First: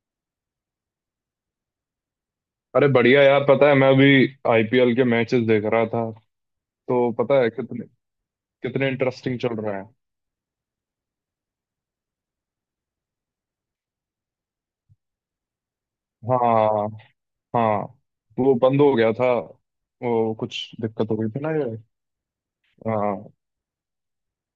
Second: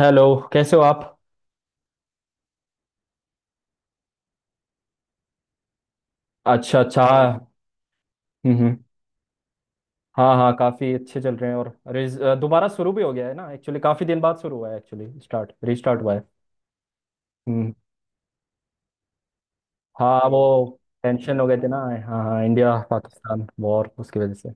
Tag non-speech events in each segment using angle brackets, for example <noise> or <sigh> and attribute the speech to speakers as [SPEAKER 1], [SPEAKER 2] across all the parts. [SPEAKER 1] Hello. कैसे हो आप?
[SPEAKER 2] अरे बढ़िया यार पता है मैं अभी आईपीएल के मैचेस देख रहा था।
[SPEAKER 1] अच्छा अच्छा,
[SPEAKER 2] तो
[SPEAKER 1] हाँ
[SPEAKER 2] पता है
[SPEAKER 1] हाँ।
[SPEAKER 2] कितने
[SPEAKER 1] हम्म, हम्म।
[SPEAKER 2] कितने इंटरेस्टिंग चल रहे हैं।
[SPEAKER 1] हाँ हाँ, काफ़ी अच्छे चल रहे हैं। और दोबारा शुरू भी हो गया है ना, एक्चुअली काफ़ी दिन बाद शुरू हुआ है, एक्चुअली स्टार्ट रीस्टार्ट हुआ है।
[SPEAKER 2] हाँ
[SPEAKER 1] हम्म।
[SPEAKER 2] हाँ। तो वो बंद हो गया था।
[SPEAKER 1] हाँ
[SPEAKER 2] वो
[SPEAKER 1] वो
[SPEAKER 2] कुछ दिक्कत हो गई
[SPEAKER 1] टेंशन
[SPEAKER 2] थी
[SPEAKER 1] हो
[SPEAKER 2] ना
[SPEAKER 1] गए थे ना।
[SPEAKER 2] ये।
[SPEAKER 1] हाँ हाँ, इंडिया
[SPEAKER 2] हाँ
[SPEAKER 1] पाकिस्तान वॉर, उसकी वजह से।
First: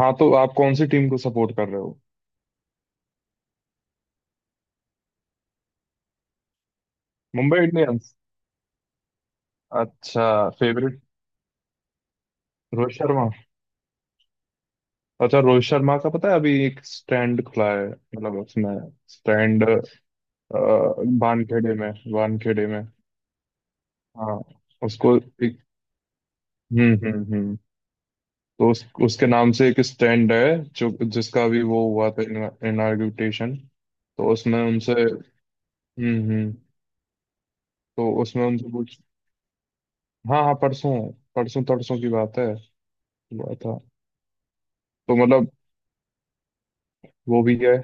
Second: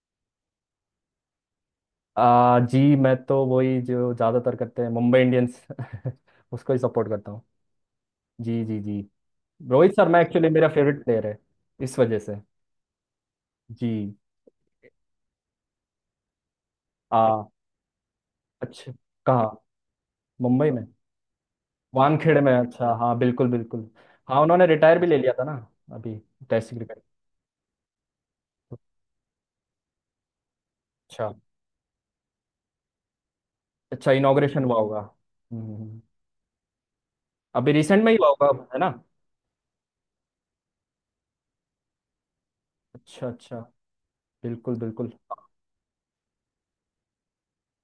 [SPEAKER 2] हाँ। तो आप कौन सी टीम को सपोर्ट कर रहे हो।
[SPEAKER 1] जी मैं तो वही जो ज़्यादातर करते हैं, मुंबई इंडियंस <laughs> उसको ही सपोर्ट करता हूँ।
[SPEAKER 2] मुंबई इंडियंस।
[SPEAKER 1] जी जी जी। रोहित शर्मा
[SPEAKER 2] अच्छा
[SPEAKER 1] एक्चुअली मेरा
[SPEAKER 2] फेवरेट
[SPEAKER 1] फेवरेट प्लेयर है, इस वजह से।
[SPEAKER 2] रोहित शर्मा।
[SPEAKER 1] जी।
[SPEAKER 2] अच्छा रोहित शर्मा का पता है अभी एक
[SPEAKER 1] आ।
[SPEAKER 2] स्टैंड खुला है मतलब उसमें
[SPEAKER 1] अच्छा। कहाँ?
[SPEAKER 2] स्टैंड
[SPEAKER 1] मुंबई में?
[SPEAKER 2] वानखेड़े में
[SPEAKER 1] वानखेड़े में?
[SPEAKER 2] वानखेड़े में।
[SPEAKER 1] अच्छा हाँ, बिल्कुल बिल्कुल।
[SPEAKER 2] हाँ
[SPEAKER 1] हाँ उन्होंने रिटायर भी
[SPEAKER 2] उसको
[SPEAKER 1] ले लिया था ना
[SPEAKER 2] एक।
[SPEAKER 1] अभी, टेस्ट क्रिकेट।
[SPEAKER 2] हम्म। तो उसके नाम से एक स्टैंड है जो
[SPEAKER 1] अच्छा
[SPEAKER 2] जिसका भी वो हुआ था। इनाग्रेशन।
[SPEAKER 1] अच्छा,
[SPEAKER 2] तो उसमें
[SPEAKER 1] इनॉग्रेशन हुआ
[SPEAKER 2] उनसे।
[SPEAKER 1] होगा। हम्म।
[SPEAKER 2] हम्म।
[SPEAKER 1] अभी रिसेंट
[SPEAKER 2] तो
[SPEAKER 1] में ही हुआ
[SPEAKER 2] उसमें
[SPEAKER 1] होगा
[SPEAKER 2] उनसे
[SPEAKER 1] है ना।
[SPEAKER 2] पूछ। हाँ हाँ परसों। परसों तरसों की बात है।
[SPEAKER 1] अच्छा
[SPEAKER 2] हुआ
[SPEAKER 1] अच्छा,
[SPEAKER 2] था।
[SPEAKER 1] बिल्कुल बिल्कुल।
[SPEAKER 2] तो मतलब वो भी है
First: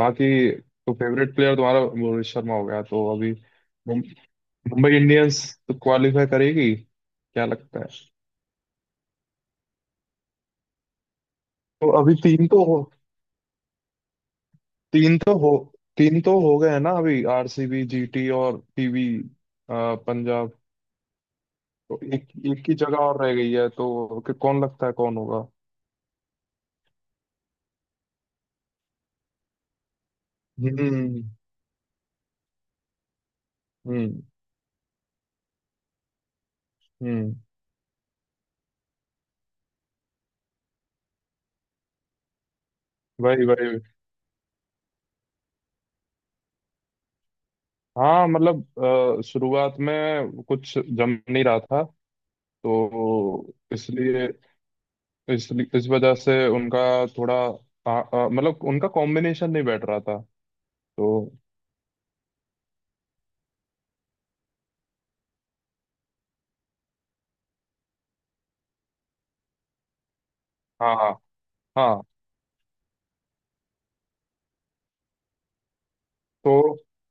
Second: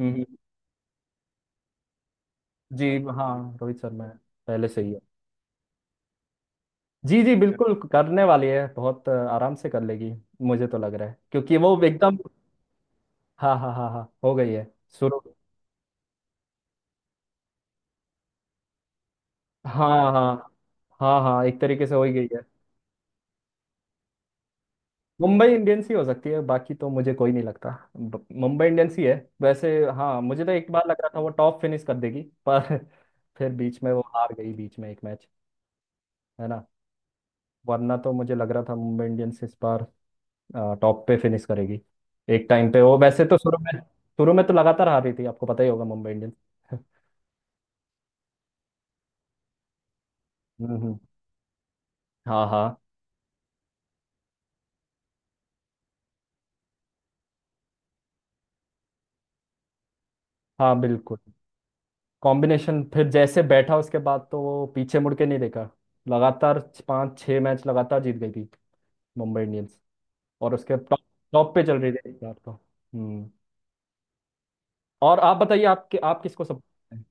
[SPEAKER 1] हम्म,
[SPEAKER 2] तो फेवरेट प्लेयर तुम्हारा रोहित शर्मा हो गया
[SPEAKER 1] जी।
[SPEAKER 2] तो अभी
[SPEAKER 1] हाँ रोहित
[SPEAKER 2] मुं-
[SPEAKER 1] शर्मा है, पहले से ही
[SPEAKER 2] मुंबई
[SPEAKER 1] है।
[SPEAKER 2] इंडियंस तो क्वालिफाई करेगी
[SPEAKER 1] जी जी,
[SPEAKER 2] क्या
[SPEAKER 1] बिल्कुल
[SPEAKER 2] लगता है।
[SPEAKER 1] करने वाली है, बहुत आराम से कर लेगी। मुझे तो लग रहा है क्योंकि वो
[SPEAKER 2] तो अभी
[SPEAKER 1] एकदम। हाँ हाँ हाँ हाँ, हो गई है,
[SPEAKER 2] तीन
[SPEAKER 1] शुरू।
[SPEAKER 2] तो हो तीन तो हो गए हैं ना अभी आरसीबी जीटी और पीवी
[SPEAKER 1] हाँ हाँ
[SPEAKER 2] पंजाब।
[SPEAKER 1] हाँ हाँ, एक तरीके से
[SPEAKER 2] तो
[SPEAKER 1] हो ही गई
[SPEAKER 2] एक
[SPEAKER 1] है।
[SPEAKER 2] एक की जगह और रह गई है तो कि कौन लगता है कौन होगा।
[SPEAKER 1] मुंबई इंडियंस ही हो सकती है, बाकी तो मुझे कोई नहीं लगता। मुंबई इंडियंस ही है वैसे। हाँ मुझे तो एक बार लग रहा था
[SPEAKER 2] हम्म
[SPEAKER 1] वो टॉप फिनिश कर देगी, पर <laughs> फिर बीच में वो
[SPEAKER 2] हम्म
[SPEAKER 1] हार गई, बीच में एक मैच, है ना।
[SPEAKER 2] हम्म।
[SPEAKER 1] वरना तो मुझे लग रहा था मुंबई इंडियंस इस बार टॉप पे फिनिश करेगी। एक टाइम पे वो, वैसे तो
[SPEAKER 2] वही
[SPEAKER 1] शुरू में
[SPEAKER 2] वही।
[SPEAKER 1] शुरू में तो लगातार हार रही थी, आपको पता ही होगा, मुंबई इंडियंस <laughs>
[SPEAKER 2] हाँ मतलब शुरुआत में कुछ
[SPEAKER 1] हम्म, हम्म।
[SPEAKER 2] जम नहीं रहा था।
[SPEAKER 1] हाँ हाँ।
[SPEAKER 2] तो इसलिए इस इस वजह से उनका थोड़ा मतलब उनका कॉम्बिनेशन नहीं बैठ रहा था।
[SPEAKER 1] हाँ बिल्कुल।
[SPEAKER 2] तो
[SPEAKER 1] कॉम्बिनेशन फिर जैसे बैठा, उसके बाद तो वो पीछे मुड़ के नहीं देखा, लगातार पांच छह मैच लगातार जीत गई थी मुंबई इंडियंस, और उसके
[SPEAKER 2] हाँ
[SPEAKER 1] टॉप,
[SPEAKER 2] हाँ
[SPEAKER 1] टॉप पे चल रही
[SPEAKER 2] हाँ।
[SPEAKER 1] थी इस बार तो। हम्म। और आप बताइए, आप आप किसको
[SPEAKER 2] तो
[SPEAKER 1] सपोर्ट करते हैं?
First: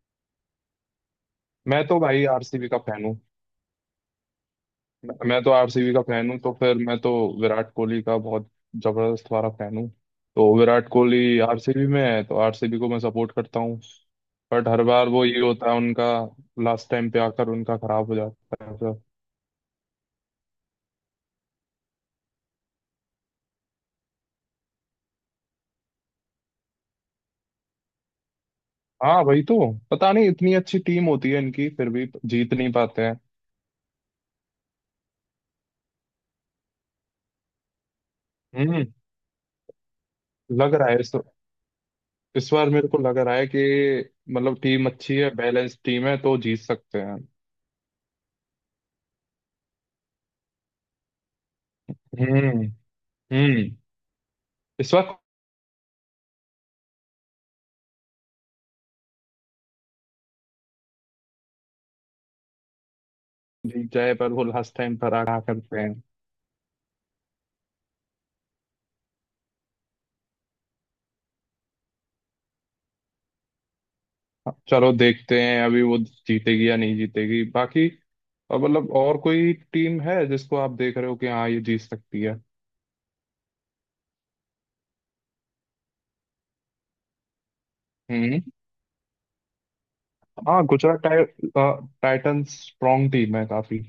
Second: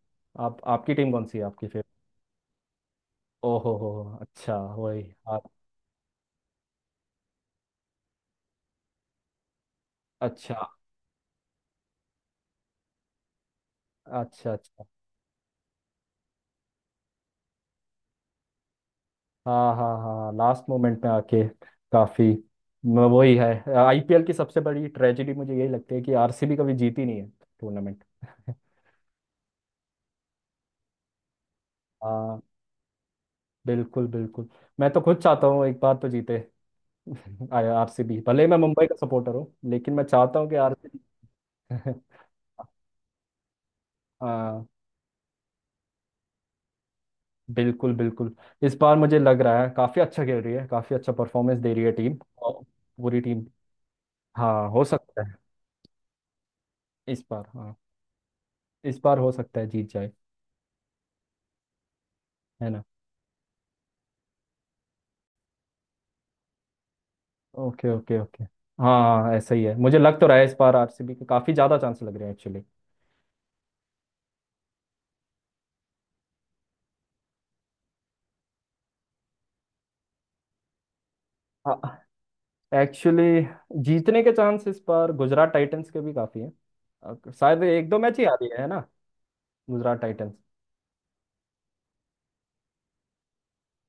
[SPEAKER 1] आप आपकी टीम कौन सी है आपकी फिर?
[SPEAKER 2] मैं तो भाई आरसीबी का फैन हूँ।
[SPEAKER 1] ओ हो, अच्छा वही।
[SPEAKER 2] मैं
[SPEAKER 1] आप।
[SPEAKER 2] तो आरसीबी का फैन हूँ तो फिर मैं तो विराट कोहली का बहुत जबरदस्त वाला फैन हूँ। तो
[SPEAKER 1] अच्छा
[SPEAKER 2] विराट कोहली आरसीबी में है तो आरसीबी को मैं सपोर्ट करता हूँ।
[SPEAKER 1] अच्छा
[SPEAKER 2] बट
[SPEAKER 1] अच्छा।
[SPEAKER 2] हर बार वो ये होता है उनका लास्ट टाइम पे आकर उनका खराब हो जाता है फिर।
[SPEAKER 1] हाँ हाँ हाँ, लास्ट मोमेंट में आके, काफी। वही है आईपीएल की सबसे बड़ी ट्रेजेडी, मुझे यही लगती है कि आरसीबी कभी जीती नहीं है टूर्नामेंट <laughs>
[SPEAKER 2] हाँ वही तो। पता नहीं इतनी अच्छी टीम होती है इनकी फिर भी
[SPEAKER 1] हाँ
[SPEAKER 2] जीत नहीं पाते हैं।
[SPEAKER 1] बिल्कुल बिल्कुल। मैं तो खुद चाहता हूँ एक बार तो जीते <laughs> आरसीबी, भले ही मैं
[SPEAKER 2] हम्म।
[SPEAKER 1] मुंबई का सपोर्टर हूँ, लेकिन मैं चाहता हूँ कि
[SPEAKER 2] लग रहा
[SPEAKER 1] आरसीबी
[SPEAKER 2] है
[SPEAKER 1] <laughs>
[SPEAKER 2] इस बार मेरे को लग रहा है कि मतलब
[SPEAKER 1] हाँ
[SPEAKER 2] टीम अच्छी है बैलेंस टीम है तो जीत सकते हैं।
[SPEAKER 1] बिल्कुल बिल्कुल। इस बार मुझे लग रहा है काफ़ी अच्छा खेल रही है, काफ़ी अच्छा परफॉर्मेंस दे रही है टीम, और
[SPEAKER 2] हम्म
[SPEAKER 1] पूरी टीम।
[SPEAKER 2] हम्म।
[SPEAKER 1] हाँ हो
[SPEAKER 2] इस बार
[SPEAKER 1] सकता है। इस बार हाँ, इस बार हो सकता है जीत जाए, है ना।
[SPEAKER 2] जीत जाए पर वो लास्ट टाइम पर आगा करते हैं।
[SPEAKER 1] Okay okay okay. हाँ हाँ ऐसा ही है, मुझे लग तो रहा है इस बार आरसीबी के काफ़ी ज़्यादा चांस लग रहे हैं एक्चुअली।
[SPEAKER 2] चलो देखते हैं अभी वो जीतेगी या नहीं जीतेगी बाकी। और मतलब और कोई टीम है जिसको आप देख रहे हो कि हाँ ये जीत सकती है।
[SPEAKER 1] एक्चुअली जीतने के चांस इस बार गुजरात टाइटंस के भी काफ़ी हैं। शायद एक दो मैच ही आ
[SPEAKER 2] हम्म।
[SPEAKER 1] रही है ना, गुजरात टाइटंस।
[SPEAKER 2] हाँ टाइटंस स्ट्रॉन्ग टीम है काफी।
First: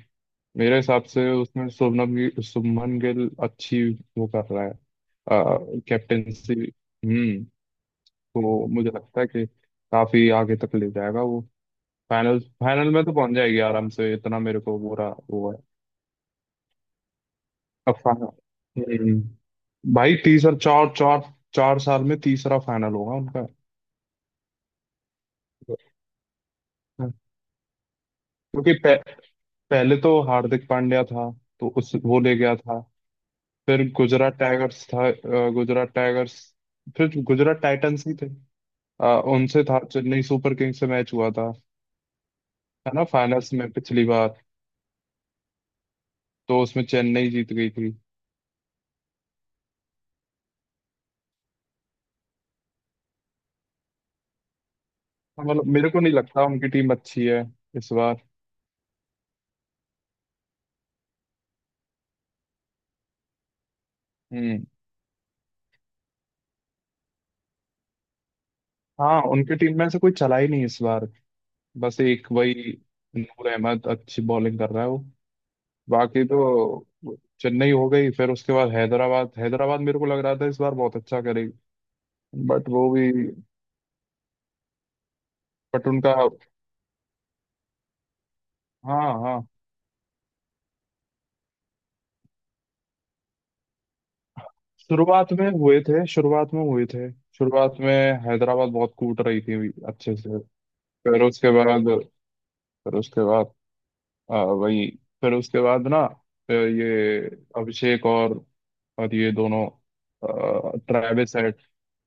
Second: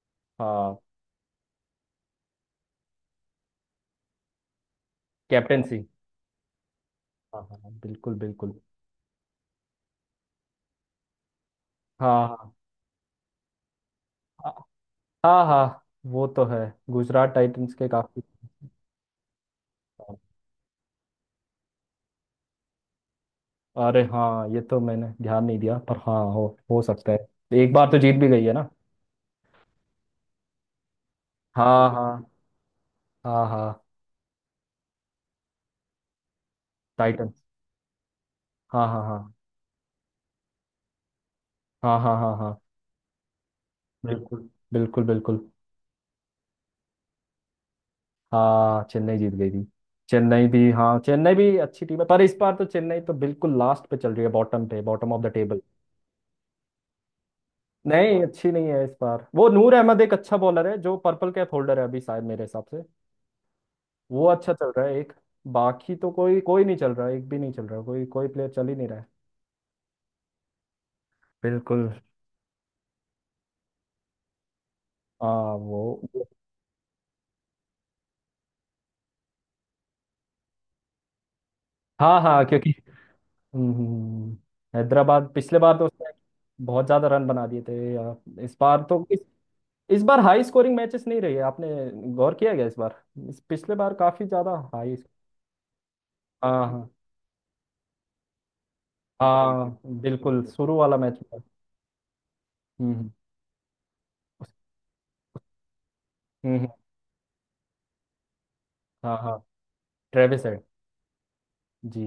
[SPEAKER 2] मेरे
[SPEAKER 1] हाँ।
[SPEAKER 2] हिसाब से उसमें शुभमन गिल अच्छी। वो कर रहा है
[SPEAKER 1] कैप्टेंसी।
[SPEAKER 2] कैप्टेंसी।
[SPEAKER 1] हाँ
[SPEAKER 2] हम्म।
[SPEAKER 1] हाँ हाँ, बिल्कुल बिल्कुल।
[SPEAKER 2] तो मुझे लगता है कि काफी आगे तक ले जाएगा वो।
[SPEAKER 1] हाँ
[SPEAKER 2] फाइनल
[SPEAKER 1] हाँ।
[SPEAKER 2] फाइनल में तो पहुंच जाएगी आराम से इतना
[SPEAKER 1] हाँ।
[SPEAKER 2] मेरे को बुरा
[SPEAKER 1] हाँ
[SPEAKER 2] वो है।
[SPEAKER 1] हाँ वो तो है, गुजरात टाइटंस के
[SPEAKER 2] अब
[SPEAKER 1] काफी।
[SPEAKER 2] फाइनल। भाई तीसरा चार चार 4 साल में तीसरा फाइनल होगा उनका।
[SPEAKER 1] अरे हाँ ये तो मैंने ध्यान नहीं दिया, पर हाँ हो सकता
[SPEAKER 2] हाँ।
[SPEAKER 1] है। एक बार तो जीत भी गई है ना।
[SPEAKER 2] क्योंकि पहले तो हार्दिक पांड्या था तो
[SPEAKER 1] हाँ
[SPEAKER 2] उस वो
[SPEAKER 1] हाँ
[SPEAKER 2] ले गया था।
[SPEAKER 1] हाँ हाँ।
[SPEAKER 2] फिर गुजरात टाइगर्स था अ, गुजरात टाइगर्स फिर
[SPEAKER 1] टाइटंस।
[SPEAKER 2] गुजरात टाइटंस ही थे।
[SPEAKER 1] हाँ हाँ
[SPEAKER 2] अ,
[SPEAKER 1] हाँ
[SPEAKER 2] उनसे था चेन्नई सुपर किंग्स से मैच हुआ था।
[SPEAKER 1] हाँ हाँ हाँ हाँ।
[SPEAKER 2] है ना फाइनल्स में पिछली बार।
[SPEAKER 1] बिल्कुल बिल्कुल बिल्कुल।
[SPEAKER 2] तो उसमें चेन्नई जीत गई थी।
[SPEAKER 1] हाँ चेन्नई जीत गई थी। चेन्नई भी हाँ, चेन्नई भी अच्छी टीम है, पर इस बार तो चेन्नई तो बिल्कुल लास्ट पे चल रही है, बॉटम पे, बॉटम ऑफ द
[SPEAKER 2] हाँ,
[SPEAKER 1] टेबल।
[SPEAKER 2] मतलब मेरे को नहीं लगता उनकी टीम अच्छी है इस बार।
[SPEAKER 1] नहीं अच्छी नहीं है इस बार वो। नूर अहमद एक अच्छा बॉलर है जो पर्पल कैप होल्डर है अभी शायद, मेरे हिसाब से वो अच्छा
[SPEAKER 2] हम्म।
[SPEAKER 1] चल रहा है, एक। बाकी तो कोई कोई नहीं चल रहा, एक भी नहीं चल रहा, कोई कोई प्लेयर चल ही नहीं रहा है।
[SPEAKER 2] हाँ उनकी टीम में से कोई चला ही नहीं इस बार।
[SPEAKER 1] बिल्कुल।
[SPEAKER 2] बस एक वही नूर अहमद अच्छी बॉलिंग कर रहा है वो।
[SPEAKER 1] हाँ वो।
[SPEAKER 2] बाकी तो चेन्नई हो गई फिर उसके बाद हैदराबाद हैदराबाद मेरे को लग रहा था इस बार बहुत अच्छा करेगी।
[SPEAKER 1] हाँ हाँ
[SPEAKER 2] बट
[SPEAKER 1] क्योंकि,
[SPEAKER 2] वो भी
[SPEAKER 1] हम्म, हम्म, हम्म, हैदराबाद पिछले बार तो
[SPEAKER 2] बट
[SPEAKER 1] उसने
[SPEAKER 2] उनका।
[SPEAKER 1] बहुत ज्यादा रन बना दिए थे या। इस बार तो
[SPEAKER 2] हाँ
[SPEAKER 1] इस,
[SPEAKER 2] हाँ
[SPEAKER 1] इस बार हाई स्कोरिंग मैचेस नहीं रही है, आपने गौर किया गया इस बार, इस पिछले बार काफी ज्यादा हाई।
[SPEAKER 2] शुरुआत में हुए थे शुरुआत में
[SPEAKER 1] हाँ
[SPEAKER 2] हुए
[SPEAKER 1] हाँ।
[SPEAKER 2] थे शुरुआत में हैदराबाद बहुत कूट रही थी अभी
[SPEAKER 1] हाँ
[SPEAKER 2] अच्छे से।
[SPEAKER 1] बिल्कुल, शुरू वाला मैच
[SPEAKER 2] फिर
[SPEAKER 1] था।
[SPEAKER 2] उसके बाद
[SPEAKER 1] हम्म,
[SPEAKER 2] फिर
[SPEAKER 1] हम्म,
[SPEAKER 2] उसके बाद वही फिर उसके बाद ना
[SPEAKER 1] हम्म।
[SPEAKER 2] ये अभिषेक और
[SPEAKER 1] हाँ
[SPEAKER 2] ये
[SPEAKER 1] हाँ,
[SPEAKER 2] दोनों
[SPEAKER 1] ट्रेविस हेड।
[SPEAKER 2] ट्रेविस। हाँ
[SPEAKER 1] जी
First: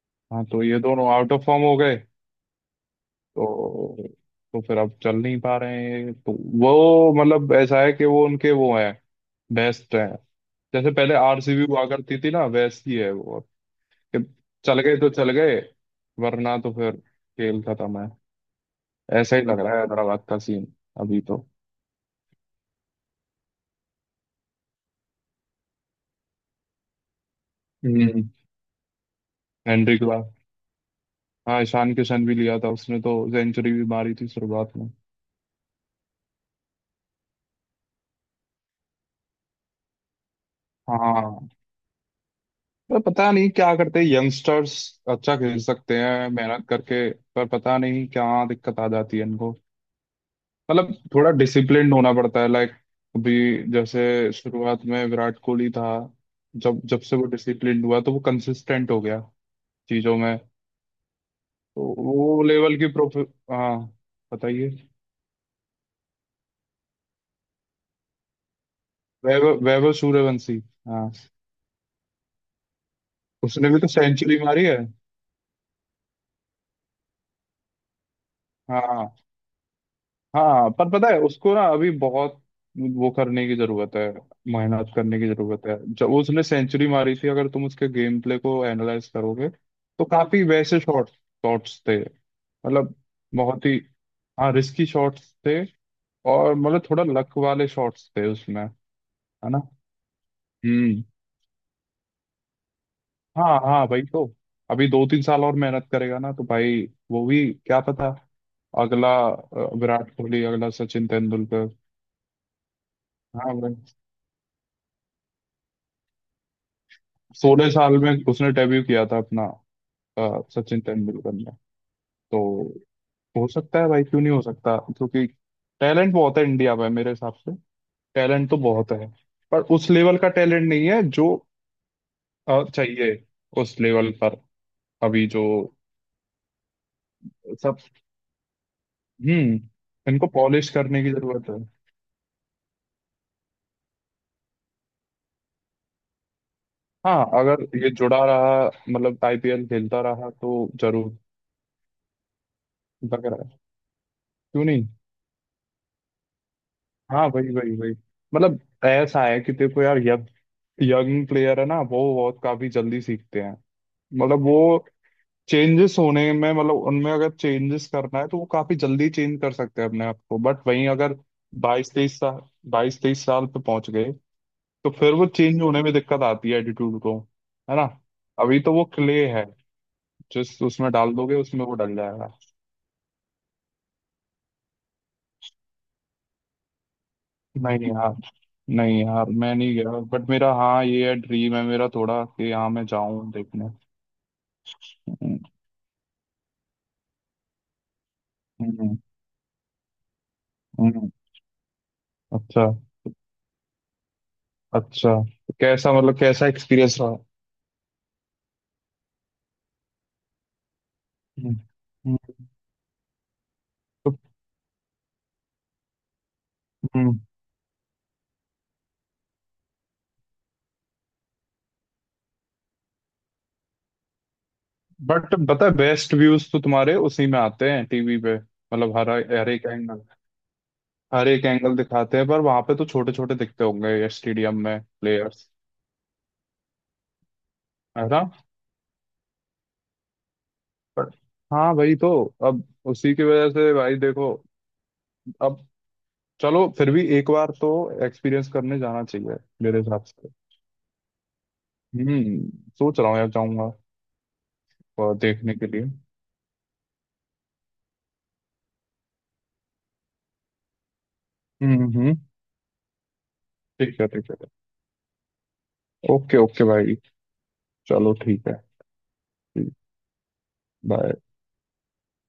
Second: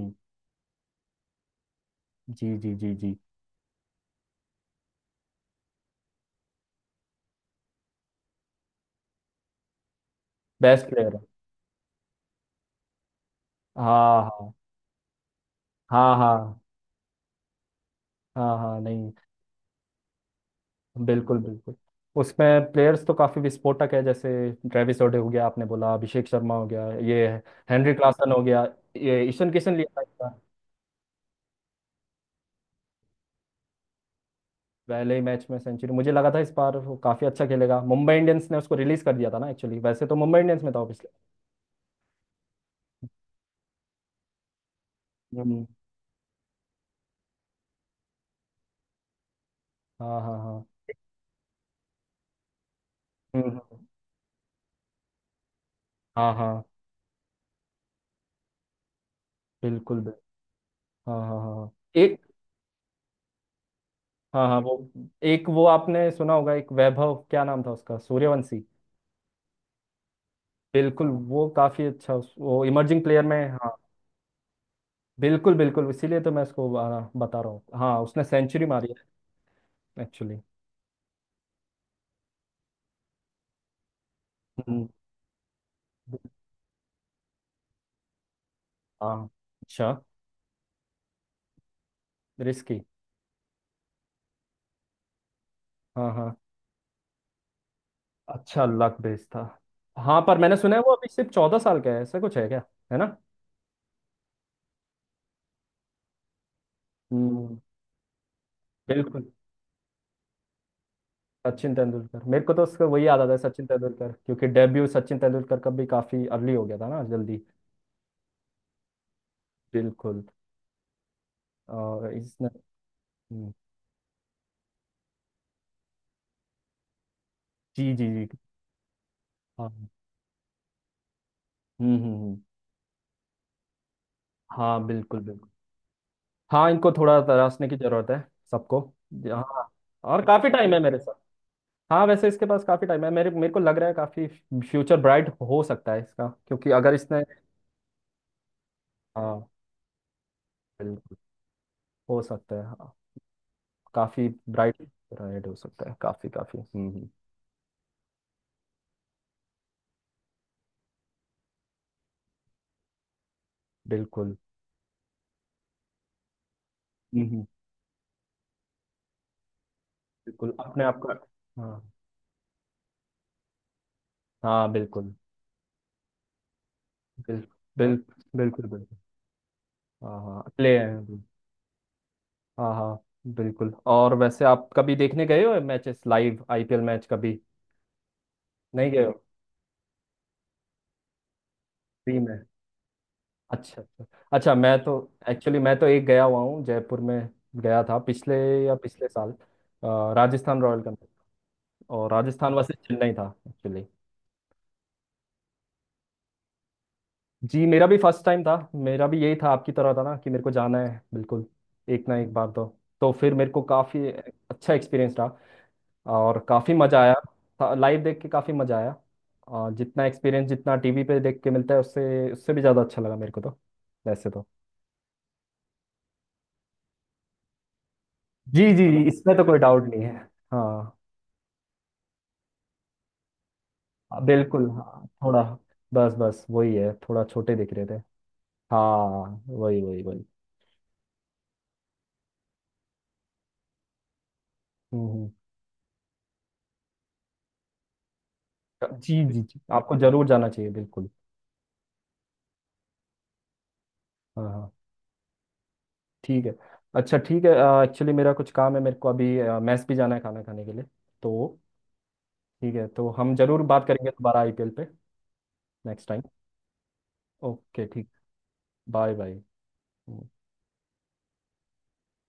[SPEAKER 2] तो ये दोनों आउट ऑफ फॉर्म हो गए।
[SPEAKER 1] जी जी जी। जी
[SPEAKER 2] तो तो फिर अब चल नहीं पा रहे हैं तो। वो मतलब ऐसा है कि वो उनके वो हैं बेस्ट हैं।
[SPEAKER 1] बेस्ट
[SPEAKER 2] जैसे पहले
[SPEAKER 1] प्लेयर है।
[SPEAKER 2] आरसीबी हुआ करती थी ना वैसी है वो।
[SPEAKER 1] हाँ
[SPEAKER 2] कि
[SPEAKER 1] हाँ
[SPEAKER 2] चल गए तो चल गए।
[SPEAKER 1] हाँ
[SPEAKER 2] वरना
[SPEAKER 1] हाँ।
[SPEAKER 2] तो फिर खेल खत्म है।
[SPEAKER 1] हाँ हाँ नहीं,
[SPEAKER 2] ऐसा ही लग रहा है हैदराबाद का सीन अभी
[SPEAKER 1] बिल्कुल
[SPEAKER 2] तो।
[SPEAKER 1] बिल्कुल। उसमें प्लेयर्स तो काफी विस्फोटक है, जैसे ट्रेविस ओडे हो गया, आपने बोला, अभिषेक शर्मा हो गया, ये हेनरी
[SPEAKER 2] हम्म।
[SPEAKER 1] क्लासन हो गया, ये ईशन किशन लिया
[SPEAKER 2] हेनरी
[SPEAKER 1] था
[SPEAKER 2] के
[SPEAKER 1] इस
[SPEAKER 2] बाद।
[SPEAKER 1] बार।
[SPEAKER 2] हाँ ईशान किशन भी लिया था उसने तो सेंचुरी भी मारी थी शुरुआत में।
[SPEAKER 1] पहले ही मैच में सेंचुरी, मुझे लगा था इस बार वो काफी अच्छा खेलेगा। मुंबई इंडियंस ने उसको रिलीज कर दिया था ना एक्चुअली, वैसे तो मुंबई इंडियंस में था वो पिछले।
[SPEAKER 2] हाँ पर पता नहीं क्या करते यंगस्टर्स अच्छा खेल
[SPEAKER 1] हम्म,
[SPEAKER 2] सकते हैं मेहनत करके। पर पता नहीं क्या दिक्कत आ जाती है इनको
[SPEAKER 1] हाँ हाँ हाँ।
[SPEAKER 2] मतलब थोड़ा डिसिप्लिन्ड होना पड़ता है लाइक अभी
[SPEAKER 1] हम्म, हम्म।
[SPEAKER 2] जैसे शुरुआत में विराट कोहली था।
[SPEAKER 1] हाँ हाँ,
[SPEAKER 2] जब जब से वो डिसिप्लिन्ड हुआ तो वो कंसिस्टेंट हो गया
[SPEAKER 1] बिल्कुल
[SPEAKER 2] चीजों
[SPEAKER 1] बिल्कुल।
[SPEAKER 2] में।
[SPEAKER 1] हाँ हाँ हाँ हाँ।
[SPEAKER 2] तो
[SPEAKER 1] एक।
[SPEAKER 2] वो लेवल की प्रोफे। हाँ
[SPEAKER 1] हाँ हाँ
[SPEAKER 2] बताइए।
[SPEAKER 1] वो। एक वो आपने सुना होगा, एक वैभव, क्या नाम था उसका, सूर्यवंशी।
[SPEAKER 2] वैभव वैभव सूर्यवंशी।
[SPEAKER 1] बिल्कुल
[SPEAKER 2] हाँ
[SPEAKER 1] वो काफी अच्छा, वो इमर्जिंग प्लेयर में
[SPEAKER 2] उसने
[SPEAKER 1] हाँ।
[SPEAKER 2] भी तो सेंचुरी मारी है।
[SPEAKER 1] बिल्कुल बिल्कुल, इसीलिए तो मैं इसको बता रहा हूँ, हाँ उसने सेंचुरी मारी
[SPEAKER 2] हाँ
[SPEAKER 1] है एक्चुअली।
[SPEAKER 2] हाँ पर पता है उसको ना अभी बहुत वो करने की जरूरत है
[SPEAKER 1] हम्म।
[SPEAKER 2] मेहनत करने की जरूरत है। जब उसने सेंचुरी मारी थी अगर तुम उसके गेम प्ले को एनालाइज
[SPEAKER 1] हाँ।
[SPEAKER 2] करोगे
[SPEAKER 1] अच्छा।
[SPEAKER 2] तो काफी वैसे शॉट शॉट्स थे
[SPEAKER 1] रिस्की।
[SPEAKER 2] मतलब बहुत ही। हाँ रिस्की शॉट्स थे
[SPEAKER 1] हाँ हाँ।
[SPEAKER 2] और मतलब थोड़ा लक वाले शॉट्स थे उसमें
[SPEAKER 1] अच्छा
[SPEAKER 2] है
[SPEAKER 1] लक बेस था।
[SPEAKER 2] ना।
[SPEAKER 1] हाँ पर मैंने सुना है वो
[SPEAKER 2] हम्म।
[SPEAKER 1] अभी सिर्फ 14 साल का है, ऐसा कुछ है क्या, है ना?
[SPEAKER 2] हाँ हाँ भाई तो अभी 2-3 साल और मेहनत करेगा ना तो भाई वो भी
[SPEAKER 1] हम्म।
[SPEAKER 2] क्या पता अगला
[SPEAKER 1] बिल्कुल।
[SPEAKER 2] विराट कोहली अगला सचिन तेंदुलकर।
[SPEAKER 1] सचिन तेंदुलकर, मेरे को तो उसका वही याद आता है,
[SPEAKER 2] हाँ
[SPEAKER 1] सचिन
[SPEAKER 2] भाई
[SPEAKER 1] तेंदुलकर, क्योंकि डेब्यू सचिन तेंदुलकर का भी काफी अर्ली हो गया था ना, जल्दी।
[SPEAKER 2] 16 साल में उसने डेब्यू किया था अपना
[SPEAKER 1] बिल्कुल।
[SPEAKER 2] सचिन तेंदुलकर ने।
[SPEAKER 1] और
[SPEAKER 2] तो
[SPEAKER 1] इसने।
[SPEAKER 2] हो
[SPEAKER 1] हम्म,
[SPEAKER 2] सकता है भाई क्यों नहीं हो सकता क्योंकि टैलेंट बहुत है इंडिया में मेरे हिसाब से।
[SPEAKER 1] जी जी जी।
[SPEAKER 2] टैलेंट तो बहुत है पर
[SPEAKER 1] हाँ। हम्म,
[SPEAKER 2] उस लेवल का टैलेंट नहीं है जो
[SPEAKER 1] हम्म,
[SPEAKER 2] चाहिए उस लेवल पर।
[SPEAKER 1] हाँ बिल्कुल
[SPEAKER 2] अभी जो
[SPEAKER 1] बिल्कुल। हाँ इनको थोड़ा तराशने की
[SPEAKER 2] सब।
[SPEAKER 1] जरूरत है, सबको।
[SPEAKER 2] हम्म।
[SPEAKER 1] हाँ। और
[SPEAKER 2] इनको
[SPEAKER 1] काफी
[SPEAKER 2] पॉलिश
[SPEAKER 1] टाइम है मेरे
[SPEAKER 2] करने की
[SPEAKER 1] साथ।
[SPEAKER 2] जरूरत है।
[SPEAKER 1] हाँ वैसे इसके पास काफी टाइम है, मेरे मेरे को लग रहा है काफी फ्यूचर ब्राइट हो सकता है इसका, क्योंकि अगर
[SPEAKER 2] हाँ
[SPEAKER 1] इसने।
[SPEAKER 2] अगर ये जुड़ा रहा मतलब
[SPEAKER 1] हाँ
[SPEAKER 2] आईपीएल खेलता रहा तो
[SPEAKER 1] बिल्कुल।
[SPEAKER 2] जरूर।
[SPEAKER 1] हो सकता है हाँ,
[SPEAKER 2] लग रहा है
[SPEAKER 1] काफी
[SPEAKER 2] क्यों
[SPEAKER 1] ब्राइट,
[SPEAKER 2] नहीं।
[SPEAKER 1] ब्राइट हो सकता है, काफी काफी। हम्म, हम्म।
[SPEAKER 2] हाँ वही वही वही। मतलब ऐसा है कि देखो यार यंग यंग प्लेयर है ना वो बहुत काफी जल्दी सीखते हैं।
[SPEAKER 1] बिल्कुल।
[SPEAKER 2] मतलब वो चेंजेस होने में मतलब उनमें
[SPEAKER 1] हम्म,
[SPEAKER 2] अगर
[SPEAKER 1] हम्म।
[SPEAKER 2] चेंजेस करना है तो वो काफी जल्दी चेंज कर सकते हैं अपने आप को।
[SPEAKER 1] बिल्कुल
[SPEAKER 2] बट
[SPEAKER 1] अपने
[SPEAKER 2] वहीं
[SPEAKER 1] आप का।
[SPEAKER 2] अगर
[SPEAKER 1] हाँ
[SPEAKER 2] बाईस तेईस साल बाईस तेईस साल पे पहुंच गए
[SPEAKER 1] हाँ।
[SPEAKER 2] तो
[SPEAKER 1] बिल्कुल
[SPEAKER 2] फिर वो चेंज होने में दिक्कत आती है एटीट्यूड को
[SPEAKER 1] बिल्कुल
[SPEAKER 2] है ना।
[SPEAKER 1] बिल्कुल।
[SPEAKER 2] अभी
[SPEAKER 1] बिल्कुल।
[SPEAKER 2] तो वो
[SPEAKER 1] बिल्कुल।
[SPEAKER 2] क्ले है
[SPEAKER 1] हाँ हाँ
[SPEAKER 2] जिस
[SPEAKER 1] अगले
[SPEAKER 2] उसमें डाल
[SPEAKER 1] हैं।
[SPEAKER 2] दोगे उसमें वो डल जाएगा।
[SPEAKER 1] हाँ हाँ बिल्कुल। और वैसे आप कभी देखने गए हो मैचेस, लाइव आईपीएल मैच कभी?
[SPEAKER 2] नहीं
[SPEAKER 1] नहीं
[SPEAKER 2] नहीं
[SPEAKER 1] गए हो,
[SPEAKER 2] यार मैं नहीं गया बट मेरा हाँ ये है ड्रीम है मेरा
[SPEAKER 1] फ्री
[SPEAKER 2] थोड़ा
[SPEAKER 1] में?
[SPEAKER 2] कि हाँ मैं जाऊं देखने।
[SPEAKER 1] अच्छा अच्छा। अच्छा मैं तो
[SPEAKER 2] हम्म
[SPEAKER 1] एक्चुअली, मैं तो एक गया हुआ हूँ जयपुर में, गया था पिछले या
[SPEAKER 2] हम्म,
[SPEAKER 1] पिछले साल। राजस्थान रॉयल का मैच,
[SPEAKER 2] हम्म।
[SPEAKER 1] और राजस्थान
[SPEAKER 2] अच्छा
[SPEAKER 1] वर्सेस चेन्नई था एक्चुअली।
[SPEAKER 2] अच्छा। कैसा मतलब कैसा एक्सपीरियंस रहा।
[SPEAKER 1] जी मेरा भी फर्स्ट टाइम था, मेरा भी यही था आपकी तरह था ना कि मेरे को जाना है, बिल्कुल
[SPEAKER 2] हम्म,
[SPEAKER 1] एक ना एक
[SPEAKER 2] हम्म,
[SPEAKER 1] बार तो। तो फिर मेरे को काफ़ी
[SPEAKER 2] तो
[SPEAKER 1] अच्छा एक्सपीरियंस रहा, और काफ़ी मज़ा
[SPEAKER 2] हम्म।
[SPEAKER 1] आया, लाइव देख के काफ़ी मज़ा आया। जितना एक्सपीरियंस जितना टीवी पे देख के मिलता है, उससे उससे भी ज़्यादा अच्छा लगा मेरे को तो, वैसे तो।
[SPEAKER 2] बट पता है बेस्ट व्यूज तो तुम्हारे उसी में आते हैं टीवी पे
[SPEAKER 1] जी जी
[SPEAKER 2] मतलब
[SPEAKER 1] जी,
[SPEAKER 2] हर
[SPEAKER 1] इसमें तो
[SPEAKER 2] हर
[SPEAKER 1] कोई
[SPEAKER 2] एक
[SPEAKER 1] डाउट
[SPEAKER 2] एंगल
[SPEAKER 1] नहीं है। हाँ,
[SPEAKER 2] हर एक एंगल दिखाते हैं। पर वहां पे तो छोटे छोटे दिखते होंगे
[SPEAKER 1] हाँ,
[SPEAKER 2] स्टेडियम
[SPEAKER 1] बिल्कुल
[SPEAKER 2] में
[SPEAKER 1] हाँ, थोड़ा
[SPEAKER 2] प्लेयर्स
[SPEAKER 1] बस बस वही है, थोड़ा छोटे दिख रहे थे।
[SPEAKER 2] है ना।
[SPEAKER 1] हाँ। वही वही वही।
[SPEAKER 2] पर- हाँ भाई तो अब उसी की वजह से भाई देखो
[SPEAKER 1] हम्म।
[SPEAKER 2] अब चलो फिर भी एक बार तो एक्सपीरियंस करने
[SPEAKER 1] हम्म।
[SPEAKER 2] जाना
[SPEAKER 1] जी
[SPEAKER 2] चाहिए
[SPEAKER 1] जी जी,
[SPEAKER 2] मेरे
[SPEAKER 1] आपको
[SPEAKER 2] हिसाब
[SPEAKER 1] जरूर
[SPEAKER 2] से।
[SPEAKER 1] जाना चाहिए बिल्कुल।
[SPEAKER 2] हम्म। सोच रहा हूँ यार जाऊंगा
[SPEAKER 1] हाँ हाँ।
[SPEAKER 2] और देखने के लिए।
[SPEAKER 1] ठीक है, अच्छा ठीक है। एक्चुअली मेरा कुछ काम है, मेरे को अभी मैस भी जाना है खाना खाने के लिए, तो
[SPEAKER 2] हम्म।
[SPEAKER 1] ठीक है, तो हम जरूर बात
[SPEAKER 2] ठीक है
[SPEAKER 1] करेंगे
[SPEAKER 2] ठीक है।
[SPEAKER 1] दोबारा आईपीएल पे नेक्स्ट टाइम।
[SPEAKER 2] ओके ओके भाई।
[SPEAKER 1] ओके ठीक।
[SPEAKER 2] चलो ठीक है।
[SPEAKER 1] Bye bye.
[SPEAKER 2] बाय।